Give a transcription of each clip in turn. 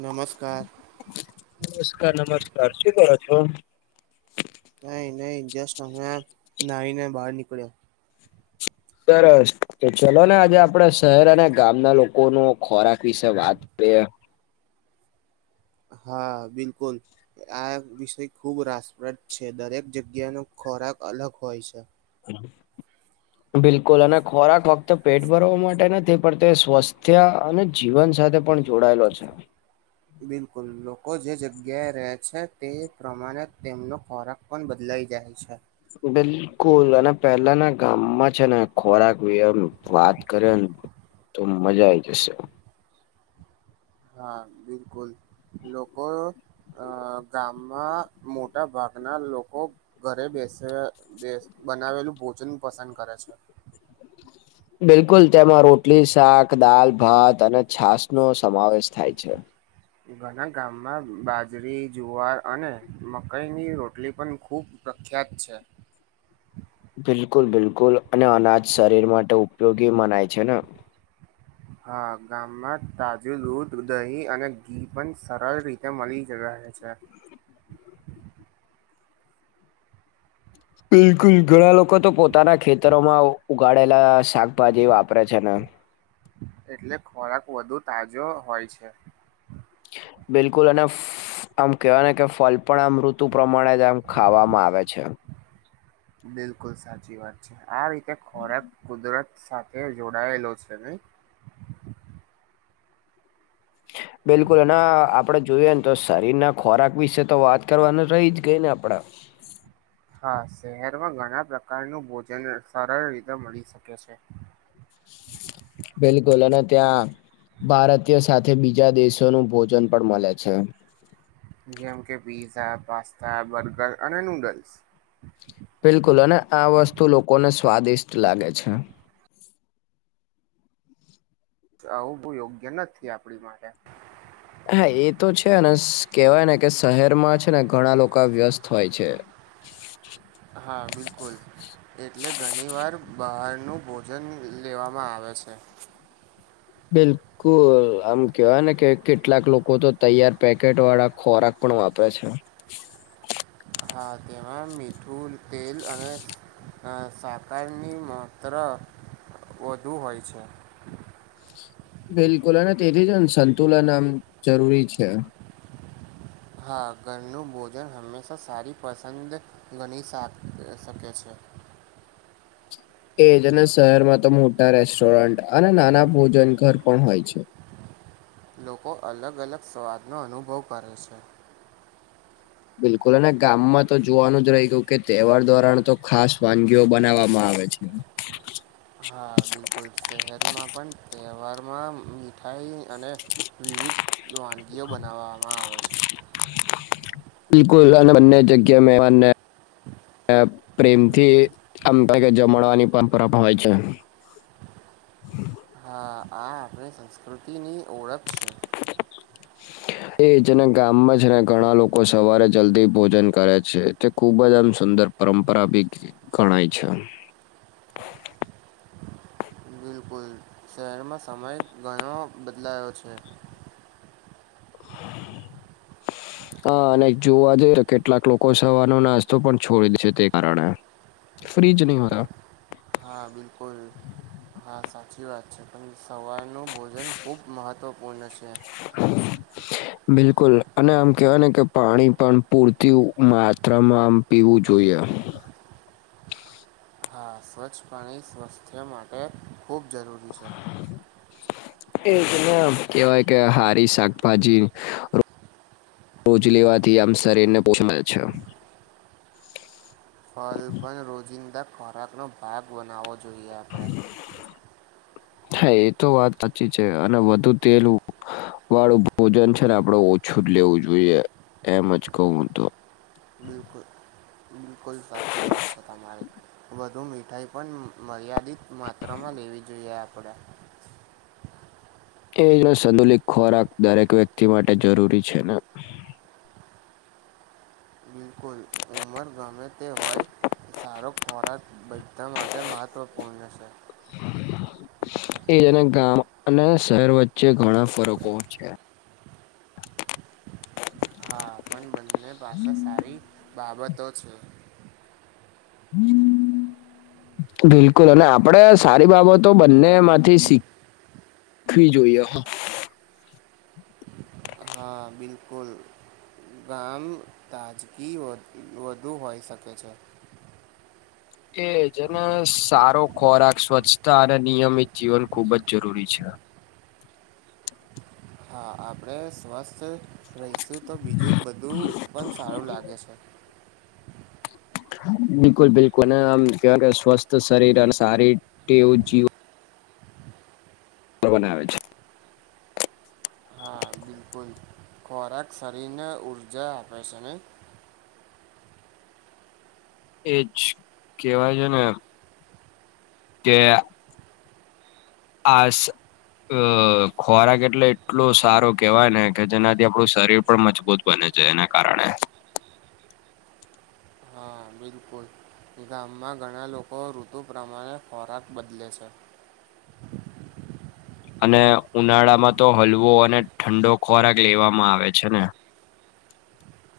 નમસ્કાર. નમસ્કાર નમસ્કાર શું કરો છો? નહીં, નહીં, જસ્ટ અબ નયો નયી બહાર નીકળીયો. સરસ તો ચલો ને આજે આપડે શહેર અને ગામના લોકોનું ખોરાક વિશે વાત કરીએ હા બિલકુલ. આ વિષય ખૂબ રાસપ્રદ છે, દરેક જગ્યા ન ખોરાક અલગ હોય છે. બિલકુલ અને ખોરાક વખત તો પેટ ભરવા માટે નથી પણ તે સ્વાસ્થ્ય અને જીવન સાથે પણ જોડાયેલો છે. બિલકુલ લોકો જે જગ્યાએ રહે છે, તે પ્રમાણે તેમનો ખોરાક કોણ બદલાઈ જાય છે. બિલકુલ અને પેલા ના ગામમાં છે ને ખોરાક એમ વાત કરે ને તો મજા આઈ જશે હા બિલકુલ લોકો અ ગામમાં મોટા ભાગના લોકો ઘરે બેસે બનાવેલું ભોજન પસંદ કરે છે. બિલકુલ તેમાં રોટલી શાક દાલ ભાત અને છાસ નો સમાવેશ થાય છે [inaudible] ઘણા ગામમાં બાજરી જુવાર અને મકાઈની રોટલી પણ ખુબ પ્રખ્યાત છે. બિલકુલ બિલકુલ અને અનાજ શરીર માટે ઉપયોગી મનાય છે ને. હા ગામમાં તાજું દૂધ દહીં અને ઘી પણ સરળ રીતે એમ વાી જગહ હ છે. બિલકુલ ઘણા લોકો તો પોતાના ખેતરોમાં આવો ઉગાડેલા શાકભાજી વાપરે છે ને એટલે ખોરાક વધુ તાજો હોય છે. બિલકુલ અને. આમ કેહેવાય ને કે ફલ પણ આમ ઋતુ પ્રમાણે જ આમ ખાવામાં આવે છે. બિલકુલ સાચી વાત છે આ રીતે ખોરાક કુદરત. સાથે જોડાયેલો છે નયી બિલકુલ અને આપડે જોઈએ ને તો શરીર ના ખોરાક વિશે તો વાત કરવાનું રહી જ ગઈ ને આપડ હા શહેરમાં ઘણા પ્રકારનું ભોજન સરળ રીતે મળી શકે છે. બિલકુલ અને ત્યાં ભારતીય સાથે બીજા દેશોનું ભોજન પણ મળે છે જેમ કે પીઝા પાસ્તા બર્ગર અને નુડલ્સ બિલકુલ અને આ વસ્તુ લોકોને સ્વાદિષ્ટ લાગે છે. આવું બ યોગ્ય નથી આપડી માટે હા એ તો છે ને કેવાય ને કે શહેરમાં છે ને ઘણા લોકો વ્યસ્ત હોય છે. હા બિલકુલ એટલે ઘણી વાર બહારનું ભોજન લેવામાં આવે છે બિલકુલ આમ કેવા ને કે કેટલાક લોકો તો તૈયાર પેકેટ વાળા ખોરાક પણ વાપરે છે હા તેમાં મીઠું તેલ અને. સાકારની માત્ર વધુ હોય છે. બિલકુલ અને તેથી જ સંતુલન આમ જરૂરી છે હા ઘરનું ભોજન હંમેશા સારી પસંદ ગણી શ શકે છે એજ અને શહેરમાં તો મોટા રેસ્ટોરન્ટ અને નાના ભોજન ઘર પણ હોય છે. લોકો અલગ અલગ સ્વાદનોો અનુભવ કરે છે. બિલકુલ અને ગામમાં તો જોવાનું જ રહી ગયું કે તહેવાર દ્વારાણ તો ખાસ વાનગીઓ બનાવવામાં આવે છે. હા બિલકુલ શહેરમાં પણ તહેવારમાં મીઠાઈ અને વિવિધ એ વાનગીઓ બનાવવામાં આવે છે. બિલકુલ બને જગ્યા મે પ્રેમથી આમ થાય કે જમણવાની પરંપરા પણ હોય છે. હા આ આપણી સંસ્કૃતિની ઓળખ છે. [inaudible] એ જેના ગામમાં છે ને ઘણા લોકો સવારે જલ્દી ભોજન કરે છે તે ખુબ જ આમ સુંદર પરંપરા બી ગણાય છે. બિલકુલ શહેરમાં સમય ઘણો બદલાયો છે. [inaudible] હા અને જોવા જઈએ તો કેટલાક લોકો સવારનો નાસ્તો પણ છોડી દે છે તે કારણે ફ્રિજ નો હોતા હા બિલકુલ હા સાચી વાત છે પણ સવારનું ભોજન ખૂબ મહત્વપૂર્ણ છે. [unintelligible] બિલકુલ અને આમ કેવાય ને કે પાણી પણ પૂરતી માત્રામાં આમ પીવું જોઈએ. હા સ્વચ્છ પાણી સ્વાસ્થ્ય માટે ખૂબ જરૂરી છે. [inaudible] કેવાય કે હારી શાકભાજી રોજ લેવાથી આમ શરીર ને પોષણ મળે છે. ફલ પણ રોજિંદા ખોરાકનો ભાગ બનાવવો જોઈએ આપણે હા એ તો વાત સાચી છે અને વધુ તેલ વાળું ભોજન છે ને આપડે ઓછું જ લેવું જોઈએ એમ જ કહું હું તો બિલકુલ બિલકુલ સાચી વાત છે તમારી વધુ મીઠાઈ પણ મર્યાદિત માત્રામાં લેવી જોઈએ આપણેે એનો સંતુલિત ખોરાક દરેક વ્યક્તિ માટે જરૂરી છે ને બિલકુલ ઉંમર ગમે તે હોય સારો ખોરાક બધા માટે મહત્વપૂર્ણ છે. એજ ને ગામ અને શહેર વચ્ચે ઘણાં ફરકો છે. હા પણ બંને પાસે સારી બાબતો છે. હમ બિલકુલ અને આપડે સારી બાબતો બંને માંથી શીખ વી જોઈએ. હા, હા બિલકુલ ગામ તાજગી વધુ હોઈ શકે છે. એ જેને સારો ખોરાક સ્વચ્છતા અને નિયમિત જીવન ખુબ જ જરૂરી છે. હા આપણે સ્વસ્થ રહીશું તો બીજું બધું પણ સારું લાગે છે. બિલકુલ બિલકુલ અને આમ કેવા સ્વસ્થ શરીર અને સારી ટેવ જીવન બનાવે છે હા... બિલકુલ, ખોરાક શરીરને ઊર્જા આપે છે નય એજ કેહેવાય છે ને કે આસ અ... ખોરાક એટલે એટલો સારો કેવાય ને કે જેનાથી આપડું શરીર પણ મજબૂત બને છે એના કારણે હા બિલકુલ ગામમાં ઘણા લોકો ઋતુ પ્રમાણે ખોરાક બદલે છે. અને ઉનાળામાં તો હલવો અને ઠંડો ખોરાક લેવામાં આવે છે ને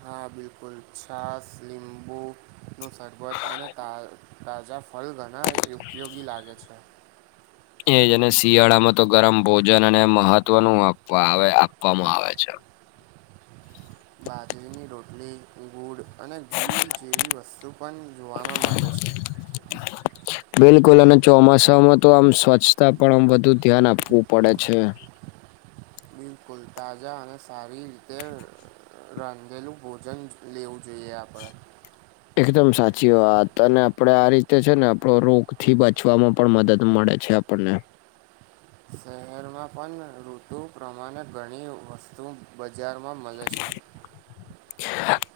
હા બિલકુલ છાસ લીંબુનું શરબત અને તાજા ફલ ઘણા ઉપયોગી લાગે છે. એજને શિયાળામાં તો ગરમ ભોજન અને મહત્વનું આપવા આવે આપવામાં આવે છે. બાજરીની રોટલી ગુડ અને ઘી જેવી વસ્તુ પણ જોવામાં મળે છે. બિલકુલ અને ચોમાસામાં તો આમ સ્વચ્છતા પણ આમ વધુ ધ્યાન આપવું પડે છે. બિલકુલ તાજા અને સારી રીતે રાખેલું ભોજન લેવું જોઈએ આપણે એકદમ સાચી વાત અને આપણેે આ રીતે છે ને આપડો રોગ થી બચવાવામાં પણ મદદ મળે. છે આપણને શહેરમાં પણ ઋતુ પ્રમાણે ઘણી વસ્તુ બાજા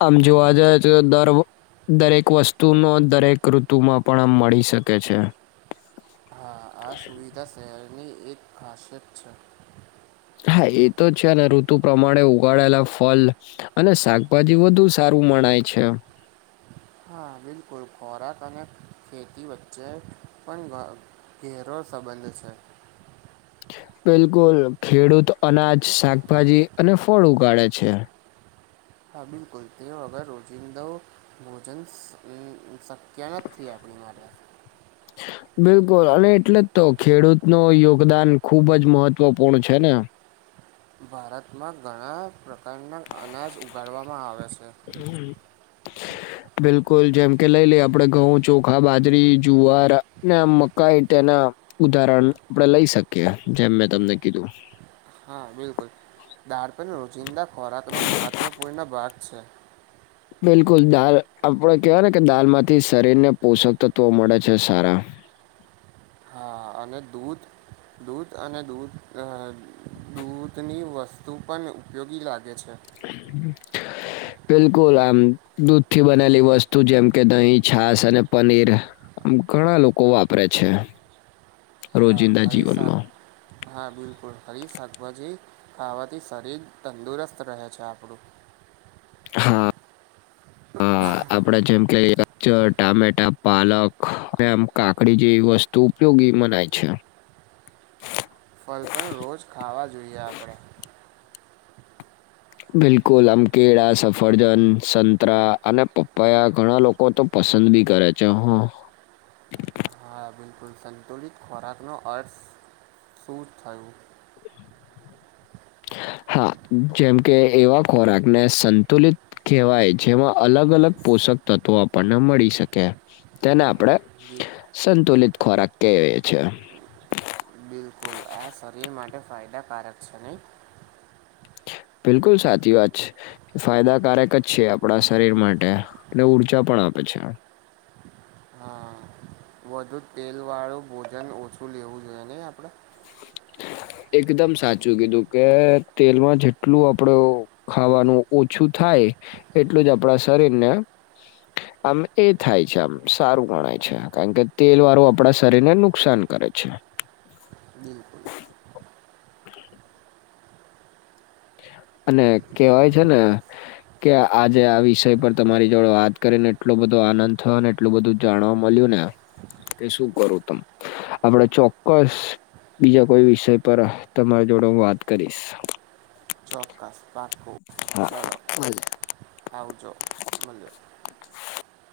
આમ જોવા જઈ તો દરો દરેક વસ્તુનો દરેક ઋતુમાં પણ આમ મળી શકે છે હા આ સુવિધા શહેરની એક ખાસિયત છે હા એ તો છે ને ઋતુ પ્રમાણે ઉગાડેલા ફલ અને શાકભાજી વધુ સારું મણાય છે હા બિલકુલ ખોરાક અને ખેતી વચ્ચે પણ ઘરો સંબંધ છે બિલકુલ ખેડૂત અનાજ શાકભાજી અને ફળ ઉગાડે છે કાબિ કરલતે અગર રોજિંદો ભોજન શક્ય નથી આપણી માટેરે બિલકુલ અને એટલે જ તો ખેડૂત ન યોગદાન ખુબ જ મહત્વપૂર્ણ છે ને ભારતમાં ઘણા પ્રકારના અનાજ ઉગાડવામાં આવે છે હમ બિલકુલ જેમ કે લઈ લઈ આપડે ઘઉં ચોખા બાજરી જુવાર આમ મકાઈ તેના ઉદાહરણ આપણે લઈ શકીએ જેમ મેં તમને કીધું હા બિલકુલ દાળપ રોજિંદા ખોરાક નો મહત્વપૂર્ણ ભાગ છે બિલકુલ દાલ આપડ કેહેવાય ને કે દાલ માંથી શરીર ને પોષક તત્વો મળે છે સારા હા અને દૂધ દૂધ અનેધ દૂધ દૂધની વસ્તુ પણ ઉપયોગી લાગે છે હમ બિલકુલ આમ દૂધ થી બનેલી વસ્તુ જેમ કે દહીં છાસ અને પનીર આમ ઘણા લોકો વાપરે છે રોજિંદા હરીશદ જીવનમાં હા બિલકુલ ફરી શાકભાજી ખાવાથી શરીર તંદુરસ્ત રહે છે આપડું હા હા આપડે જેમ કે ગજર ટામેટા પાલક આમ કાકડી જેવી વસ્તુ તો ઉપયોગી મનાય છે ફલ પણ રોજ ખાવા જોઈએ આપણે બિલકુલ આમ કેળા સફરજન સંતરા અને પપ્પાયા ઘણા લોકો કો તો પસંદ ભી કરે છે હ હા બિલકુલ સંતુલિત ખોરાકનો અર્થ શું થયો હા જેમ કે એવા ખોરાકને સંતુલિત કહેવાય જેમાં અલગ અલગ પોષક તત્વો આપણને મળી શકે તેને આપણેે બિ સંતુલિત ખોરાક કએ છી બિલકુલ આ શરીર માટે ફાયદાકારક છે નહીં બિલકુલ સાચી વાત છે ફાયદાકારક જ છે આપણા શરીર માટે અને ઉઊર્જા પણ આપે છે હા વધુ તેલ વાળું ભોજન ઓછું લેવું જોઈએ નહી આપડે એકદમ સાચું કીધું કે તેલમાં જેટલું આપડે ખાવાનું ઓછું થાય એટલું જ આપણા શરીરને આમ એ થાય છે આમ સારું ગણાય છે કારણ કે તેલ વાળું આપણા શરીરને નુકસાન કરે છે. બિલકુલ. અને કેવાય છે ને કે આજે આ વિષય પર તમારી જોડે વાત કરીને એટલો બધો આનંદ થયો ને એટલું બધું જાણવા મળ્યું ને કે શું કરું તમ આપડે ચોક્કસ બીજા કોઈ વિષય પર તમારી જોડે હું વાત કરીશ. ચોક્કસ પાકુ હા ચલો ભલે. આવજો મલ્યો.